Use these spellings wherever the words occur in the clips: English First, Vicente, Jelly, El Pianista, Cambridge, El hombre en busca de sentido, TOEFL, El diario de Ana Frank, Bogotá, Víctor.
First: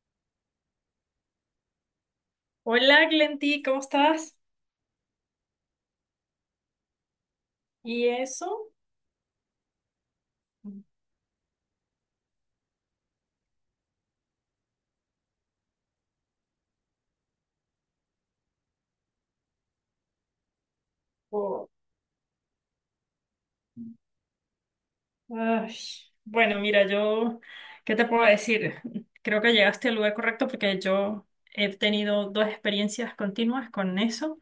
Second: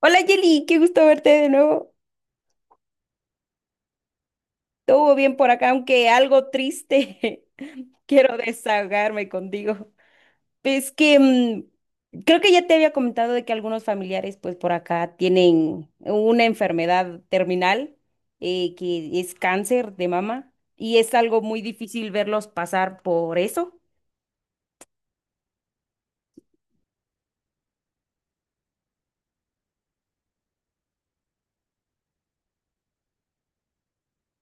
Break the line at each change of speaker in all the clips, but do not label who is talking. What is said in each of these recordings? Hola Jelly, qué gusto verte de nuevo.
Hola Glenti, ¿cómo estás?
Todo bien por acá, aunque algo triste.
¿Y
Quiero
eso?
desahogarme contigo. Creo que ya te había comentado de que algunos familiares, pues por acá, tienen una enfermedad terminal, que es cáncer de mama y es algo muy difícil verlos pasar por eso.
Ay, bueno, mira, yo, ¿qué te puedo decir? Creo que llegaste al lugar correcto porque yo he tenido dos experiencias continuas con eso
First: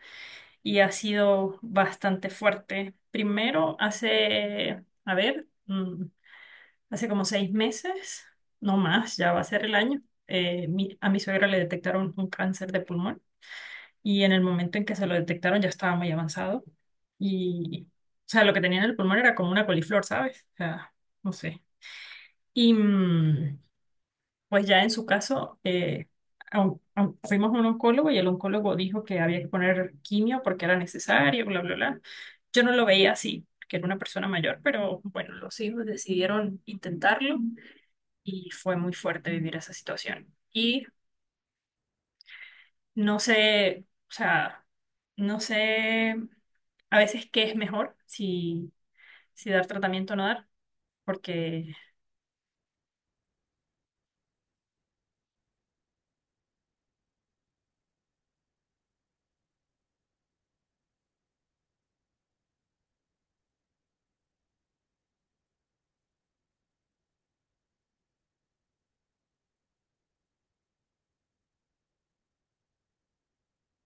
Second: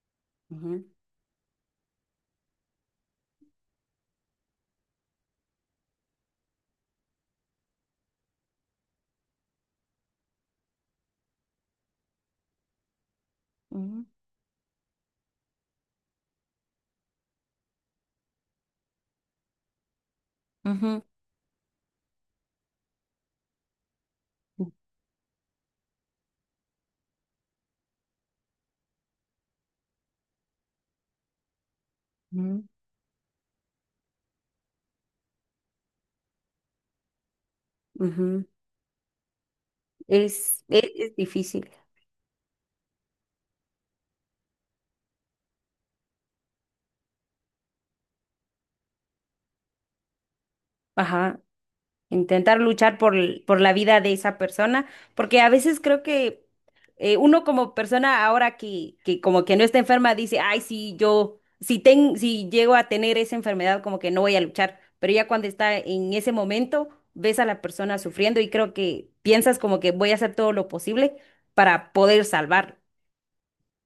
y
Ujú,
ha sido bastante fuerte. Primero, a ver, hace como 6 meses, no más, ya va a ser el año, a mi suegra le detectaron un cáncer de pulmón.
ujú,
Y en el momento en que se lo detectaron ya estaba muy avanzado y, o sea, lo que tenía en el pulmón era como una coliflor, ¿sabes? O sea,
ujú,
no sé. Y mm, pues ya en su caso, a un- fuimos a un oncólogo y el oncólogo dijo que había que poner quimio porque era necesario, bla, bla, bla. Yo
ujú,
no lo veía así, que era una persona mayor, pero bueno, los hijos decidieron intentarlo
ujú.
y fue muy fuerte vivir esa situación.
Es, es,
Y
es difícil.
no sé, o sea, no sé a veces qué es mejor, si, si dar tratamiento o no dar,
Ajá.
porque,
Intentar luchar por, por la vida de esa persona, porque a veces creo que uno como persona ahora que como que no está enferma dice, ay, sí, yo, si, ten, si llego a tener esa enfermedad, como que no voy a luchar, pero ya cuando está en ese momento, ves a la persona sufriendo y creo que piensas como que voy a hacer todo lo posible para poder salvarlo.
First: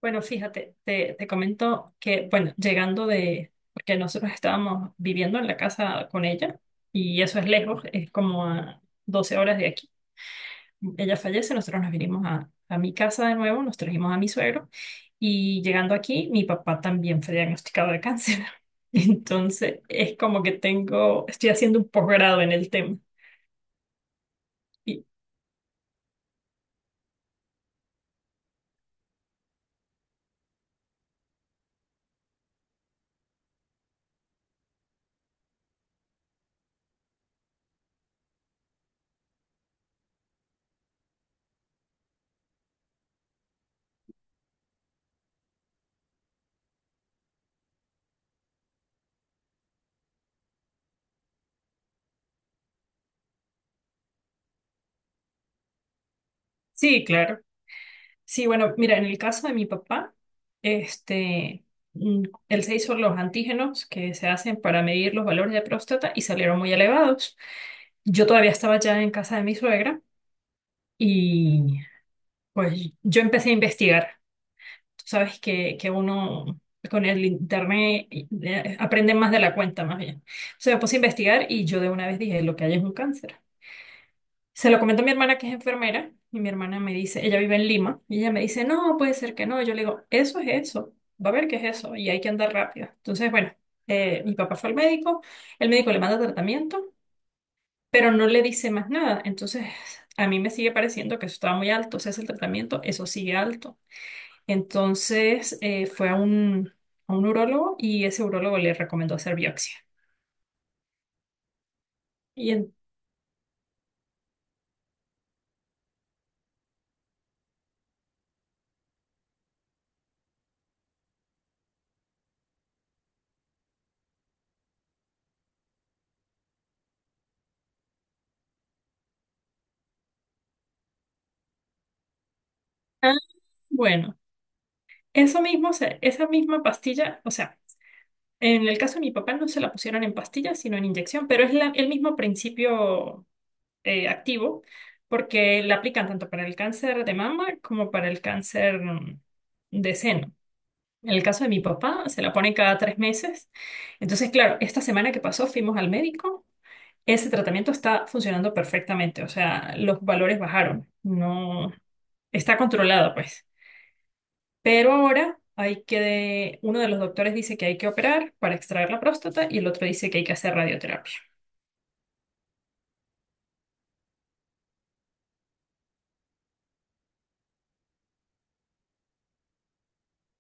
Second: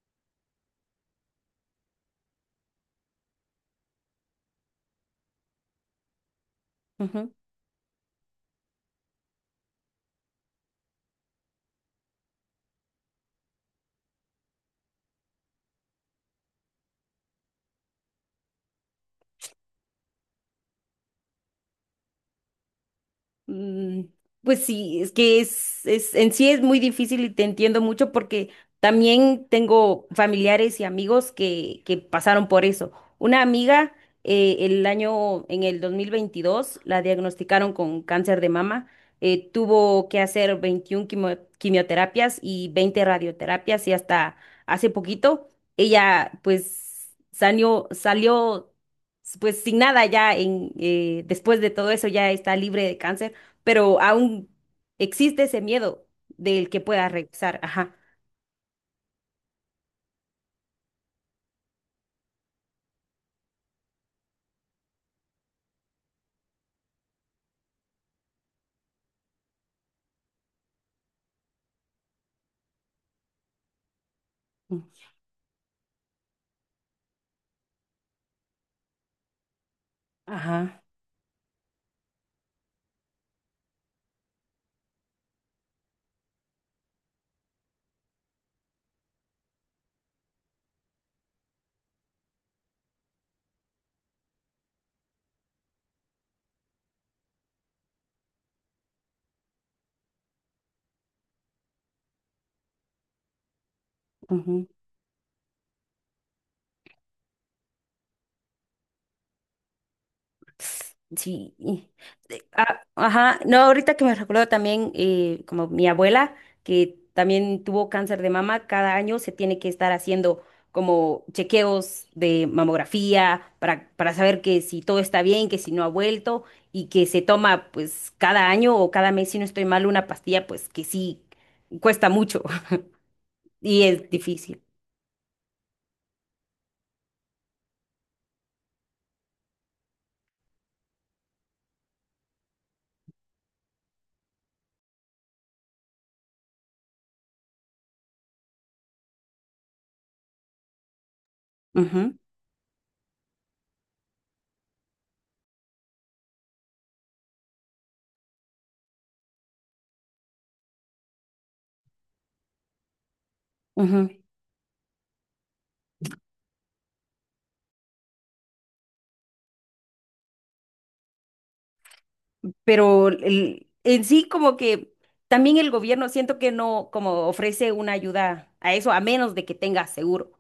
bueno, fíjate, te comento que, bueno, llegando de, porque nosotros estábamos viviendo en la casa con ella y eso es lejos, es como a 12 horas de aquí. Ella fallece, nosotros nos vinimos a mi casa de nuevo, nos trajimos a mi suegro y llegando aquí, mi papá también fue diagnosticado de cáncer. Entonces, es como que tengo, estoy haciendo un posgrado en el tema.
Mm, Pues sí,
Y,
es que es, en sí es muy difícil y te entiendo mucho porque también tengo familiares y amigos que pasaron por eso. Una amiga en el 2022 la diagnosticaron con cáncer de mama. Tuvo que hacer 21 quimioterapias y 20 radioterapias y hasta hace poquito ella pues salió, salió pues sin nada ya en, después de todo eso ya está libre de cáncer, pero aún existe ese miedo del que
sí,
pueda
claro.
regresar. Ajá.
Sí, bueno, mira, en el caso de mi papá, este, mm, él se hizo los antígenos que se hacen para medir los valores de próstata y salieron muy elevados. Yo todavía estaba ya en casa de mi suegra y pues yo empecé a investigar.
Mm.
Tú sabes que, uno con el internet, aprende más de la cuenta, más bien. Se me
Ajá.
puse a investigar y yo de una vez dije, lo que hay es un cáncer. Se lo comento a mi hermana que es enfermera y mi hermana me dice, ella vive en Lima y ella me dice, no, puede ser que no. Y yo le digo, eso es eso, va a ver qué es eso y hay que andar rápido. Entonces, bueno, mi papá fue al médico, el médico le manda tratamiento, pero no le dice más nada. Entonces, a mí me sigue pareciendo que eso estaba muy alto, o sea, es el tratamiento, eso sigue alto.
Ujú.
Entonces fue a un urólogo y ese urólogo le recomendó hacer biopsia.
Sí.
Y en-
Ajá. No, ahorita que me recuerdo también, como mi abuela, que también tuvo cáncer de mama, cada año se tiene que estar haciendo como chequeos de mamografía para saber que si todo está bien, que si no ha vuelto, y que se toma pues cada año o cada mes, si no estoy mal, una pastilla, pues que sí cuesta mucho
ah,
y es
bueno,
difícil.
eso mismo, o sea, esa misma pastilla, o sea, en el caso de mi papá no se la pusieron en pastilla, sino en inyección, pero es el mismo principio activo, porque la aplican tanto para el cáncer de mama como para el cáncer de seno. En el caso de mi papá,
Ujú,
se la pone cada 3 meses. Entonces, claro, esta semana que pasó fuimos al médico. Ese tratamiento está funcionando perfectamente, o sea, los valores bajaron, no, está controlado, pues.
ujú.
Pero ahora hay que, uno de los doctores dice que hay que operar para extraer la próstata y el otro dice que hay que hacer radioterapia.
En sí como que también el gobierno siento que no como ofrece una ayuda a eso, a menos de que tenga seguro.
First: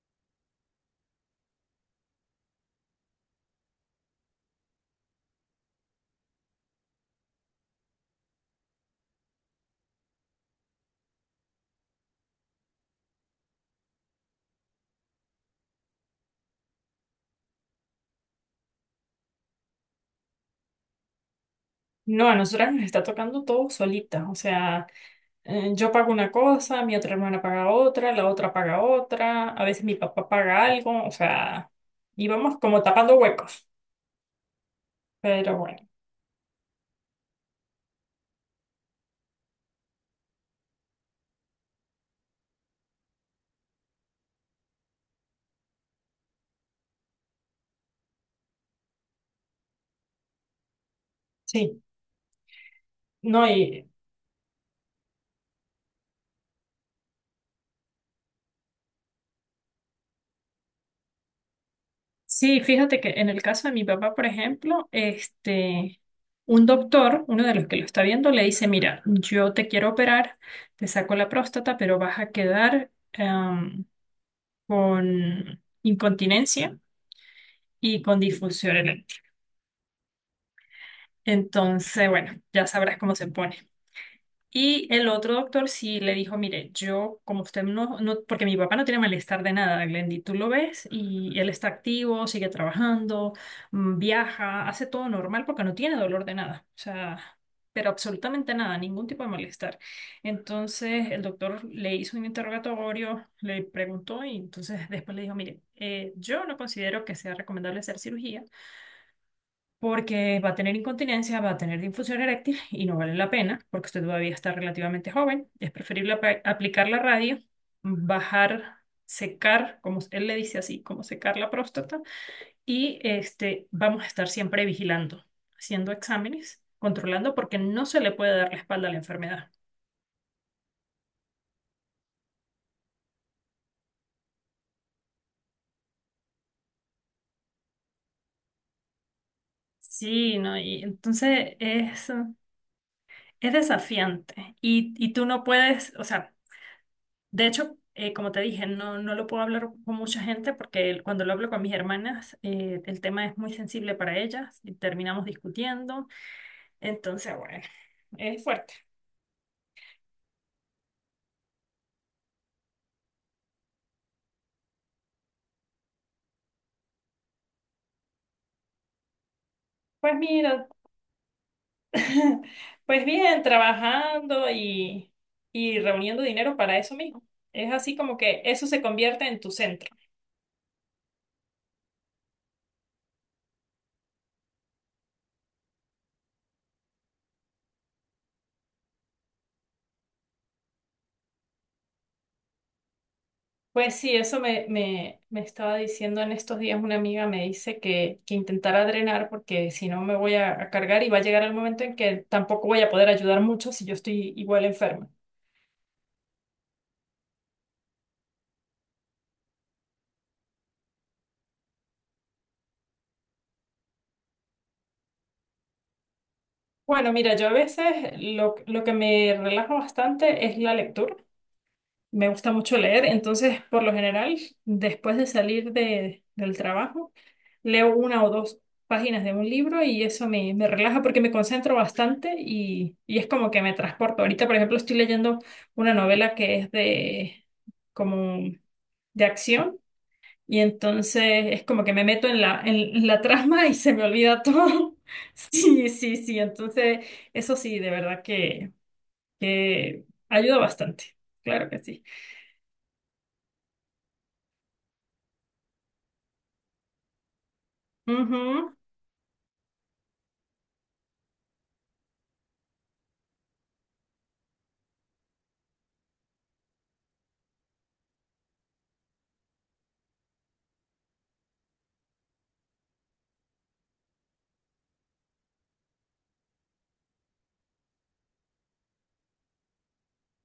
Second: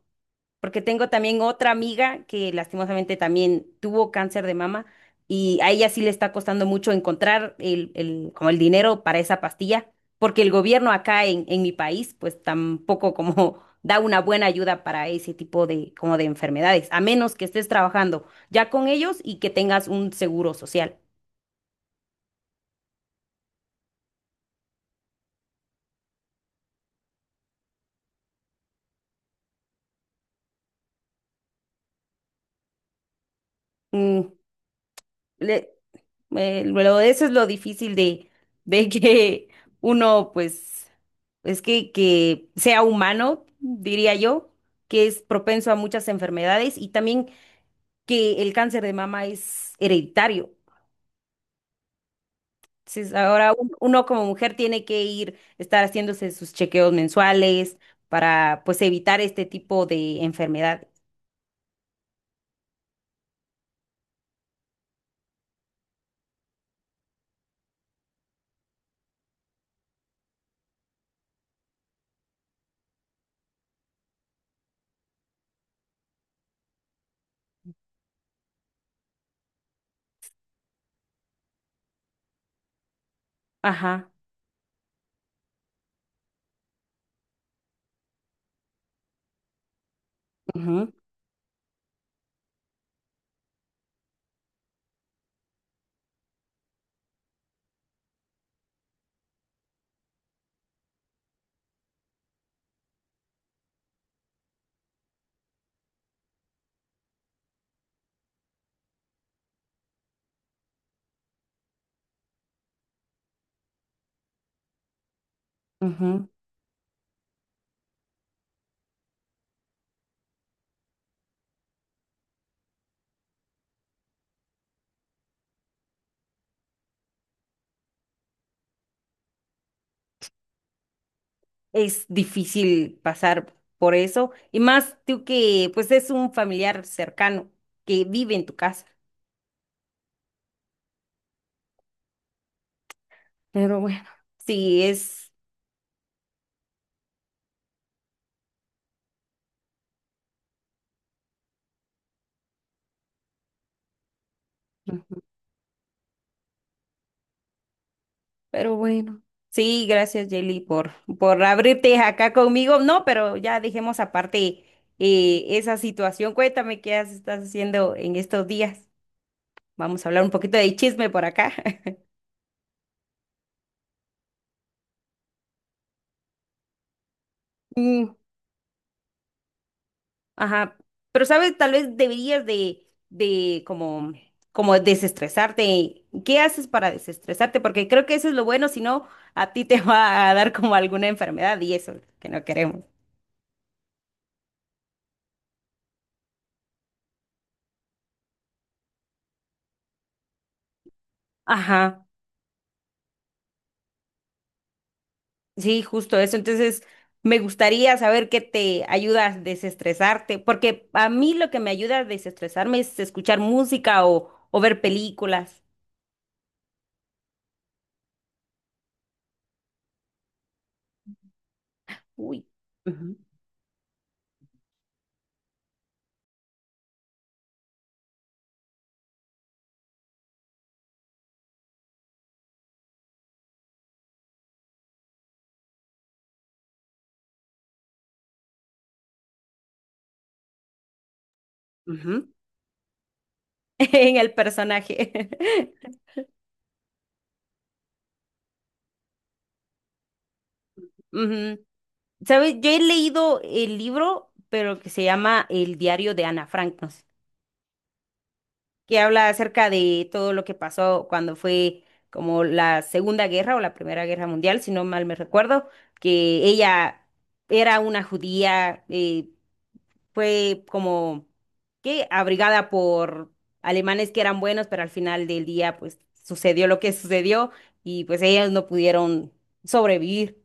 Porque tengo también otra amiga que lastimosamente también tuvo cáncer de mama y a ella sí le está costando mucho encontrar como el dinero para esa pastilla, porque el gobierno acá en mi país pues tampoco como da una buena ayuda para ese tipo de como de enfermedades, a menos que estés trabajando ya con ellos y que tengas un seguro social.
No, a nosotras nos está tocando todo solita, o sea, yo pago una cosa, mi otra hermana paga otra, la otra paga otra, a veces mi papá paga algo, o sea, íbamos como tapando huecos,
Mm,
pero
le-
bueno,
Eso es lo difícil de que uno, pues, es que sea humano, diría yo, que es propenso a muchas enfermedades y también que el cáncer de mama es hereditario.
sí.
Entonces,
No,
ahora
y
uno como mujer tiene que ir, estar haciéndose sus chequeos mensuales para, pues, evitar este tipo de enfermedades.
sí, fíjate que en el caso de mi papá, por ejemplo, este, un doctor, uno de los que lo está viendo, le dice, mira, yo te quiero operar, te saco la próstata, pero vas a quedar con incontinencia y con disfunción eréctil. Entonces, bueno, ya sabrás cómo se pone.
Ajá.
Y el otro doctor sí le dijo, mire, yo como usted no, no, porque mi papá no tiene malestar de nada, Glendy, tú lo ves
Ujú,
y él está activo, sigue trabajando, viaja, hace todo normal porque no tiene dolor de nada, o sea, pero absolutamente nada, ningún tipo de malestar. Entonces el doctor le hizo un interrogatorio, le preguntó y entonces después le dijo, mire, yo no considero que sea recomendable hacer cirugía porque va a tener incontinencia, va a tener disfunción eréctil y no vale la pena porque usted todavía está relativamente joven. Es preferible
ujú.
aplicar la radio, bajar, secar, como él le dice así, como secar la próstata y este, vamos a estar siempre vigilando, haciendo exámenes, controlando porque no se le puede dar la espalda a la enfermedad.
Es difícil pasar por eso, y más tú que pues es un familiar cercano que vive en tu casa.
Sí, ¿no? Y entonces es
Pero bueno.
desafiante
Sí,
y tú
es.
no puedes, o sea... De hecho, como te dije, no, no lo puedo hablar con mucha gente porque cuando lo hablo con mis hermanas, el tema es muy sensible para ellas y
Ujú.
terminamos discutiendo. Entonces, bueno, es fuerte.
Pero bueno. Sí, gracias Jelly por abrirte acá conmigo. No, pero ya dejemos aparte esa situación. Cuéntame estás haciendo en estos días. Vamos a
Pues
hablar un poquito
mira,
de chisme por acá.
pues bien, trabajando y, reuniendo dinero para eso mismo. Es así como que eso se convierte en tu centro.
Ajá, pero sabes, tal vez deberías de como, como desestresarte. ¿Qué haces para desestresarte? Porque creo que eso es lo bueno, si no, a ti te va a dar como alguna enfermedad y eso que no queremos.
Pues sí, eso me estaba diciendo en estos días una amiga, me dice que intentara drenar porque si no me voy a cargar y va a llegar el momento en
Ajá,
que tampoco voy a poder ayudar mucho si yo estoy igual enferma.
sí, justo eso. Entonces, me gustaría saber qué te ayuda a desestresarte, porque a mí lo que me ayuda a desestresarme es escuchar música o ver películas.
Bueno, mira, yo a veces lo que me relaja bastante es la lectura. Me
Uy.
gusta mucho leer,
Ujú,
entonces por lo general, después de salir del trabajo, leo una o dos páginas de un libro y eso me relaja porque me concentro bastante y, es como que me transporto. Ahorita, por ejemplo, estoy leyendo una novela que es de como de acción y entonces es como que me
ujú.
meto en la trama y se me
En el
olvida todo.
personaje.
Sí, sí, sí, entonces eso sí, de verdad que, ayuda bastante,
Ujú.
claro que sí.
¿Sabes? Yo he leído el libro, pero que se llama El diario de Ana Frank, no sé,
Ujú,
que habla acerca de todo lo que pasó cuando fue como la Segunda Guerra o la Primera Guerra Mundial, si no mal me recuerdo, que ella era una judía, fue como que abrigada por alemanes que eran buenos, pero al final del día pues sucedió lo que sucedió y pues ellos no pudieron sobrevivir.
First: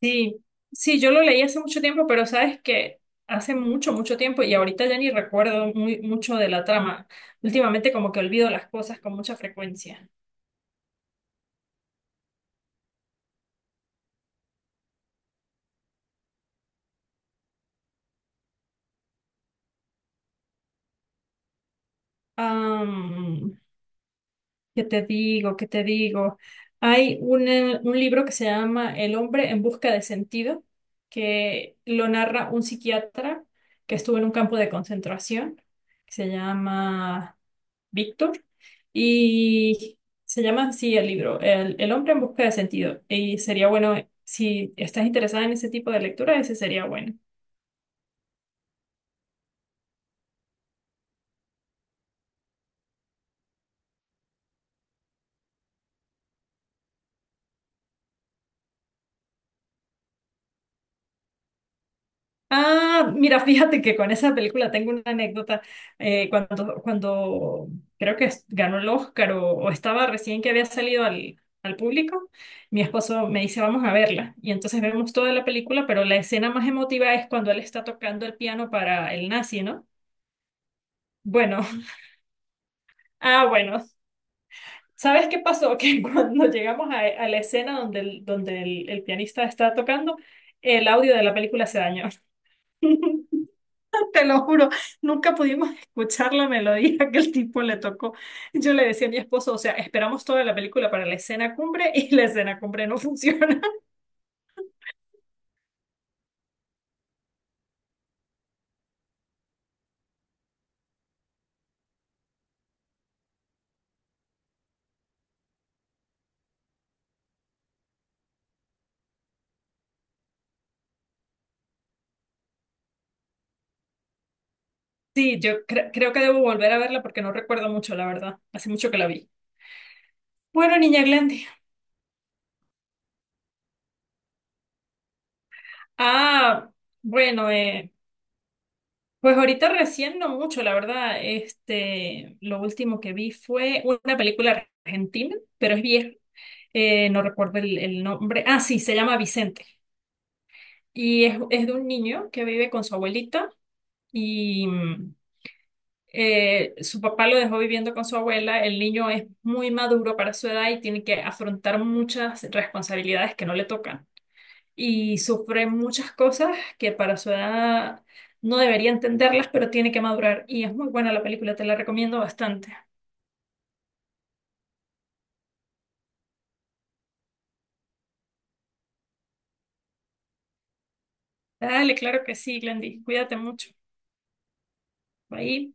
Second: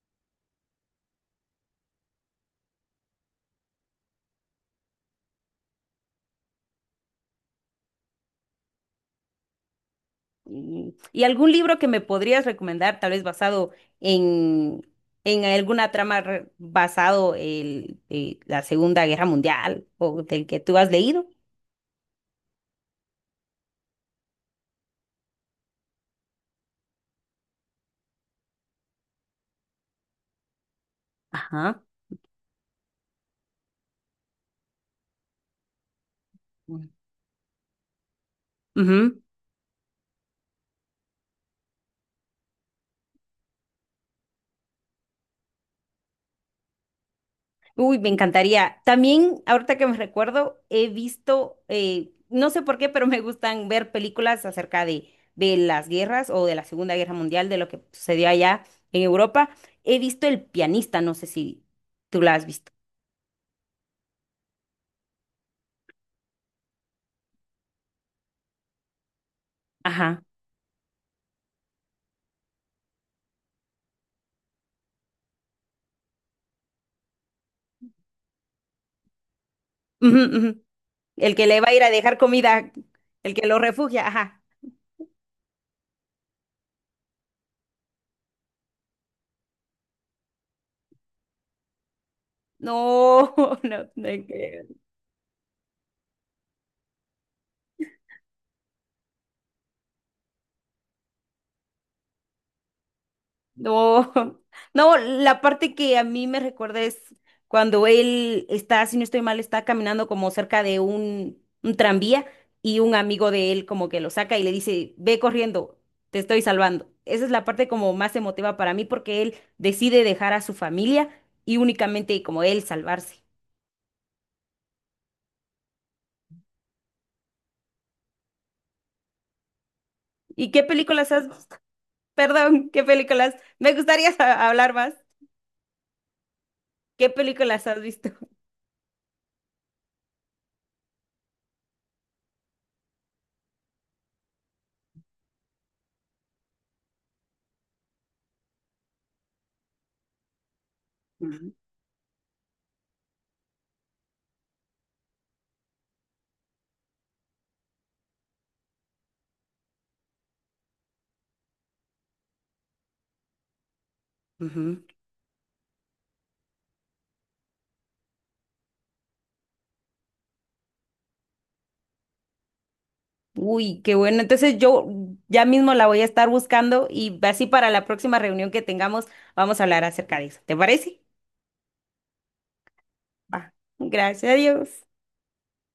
sí, sí, yo lo leí hace mucho tiempo, pero sabes que hace mucho, mucho tiempo y ahorita ya ni recuerdo muy, mucho de la trama. Últimamente como que olvido las cosas con mucha frecuencia.
Mm. ¿Y algún libro que me podrías recomendar, tal vez basado en, en alguna trama basado en, la Segunda Guerra Mundial o del que tú has leído?
Am, ¿Qué te digo? ¿Qué te digo? Hay un libro que se llama El hombre en busca de sentido, que
Ajá.
lo narra un psiquiatra que estuvo en un campo de concentración, que se
Mm.
llama Víctor,
Ujú.
y se llama así el libro, El hombre en busca de sentido. Y sería bueno, si estás interesada en ese tipo de lectura, ese sería bueno.
Uy, me encantaría. También, ahorita que me recuerdo, he visto, no sé por qué, pero me gustan ver películas acerca de las guerras o de la Segunda Guerra Mundial, de lo que sucedió allá en Europa. He visto El Pianista, no sé si tú la has visto.
Ah, mira, fíjate que con esa película tengo una anécdota. Cuando creo que ganó el Oscar o estaba
Ajá.
recién que había salido al público, mi esposo me dice, vamos a verla. Y entonces vemos toda la película, pero la escena más emotiva es cuando él está tocando el piano para el nazi, ¿no?
Ujú, ujú. El que le
Bueno,
va a ir a dejar comida, el
ah,
que lo
bueno.
refugia, ajá.
¿Sabes qué pasó? Que cuando llegamos a la escena donde el pianista está tocando, el audio de la película se dañó.
No, no, no,
Te lo juro, nunca pudimos escuchar la melodía que el tipo le tocó. Yo le decía a mi esposo, o sea, esperamos toda la película para la escena cumbre y la escena cumbre no funciona.
no, no, la parte que a mí me recuerda es cuando él está, si no estoy mal, está caminando como cerca de un tranvía y un amigo de él como que lo saca y le dice, ve corriendo, te estoy salvando. Esa es la parte como más emotiva para mí porque él decide dejar a su familia y únicamente como él salvarse.
Sí, yo creo que debo volver a verla porque no recuerdo mucho, la verdad. Hace mucho que la vi.
¿Y qué
Bueno, niña
películas has,
Glendy.
perdón, qué películas? Me gustaría hablar más.
Ah,
¿Qué
bueno,
películas has visto?
pues ahorita recién no mucho, la verdad. Este, lo último que vi fue una película argentina, pero es vieja. No recuerdo el nombre. Ah, sí, se llama Vicente. Y es de un niño que vive con su abuelita y su papá lo dejó viviendo con su abuela. El niño es muy maduro para su edad y tiene que afrontar muchas responsabilidades que no le tocan
Ujú.
y sufre muchas cosas que para su edad no debería entenderlas, pero tiene que madurar. Y es muy buena la película, te la recomiendo bastante.
Uy, qué bueno. Entonces yo ya mismo la voy a estar buscando y así para la próxima reunión que tengamos vamos a hablar acerca de eso. ¿Te parece?
Dale, claro que sí, Glendy. Cuídate
Va.
mucho.
Gracias a Dios.
Bye.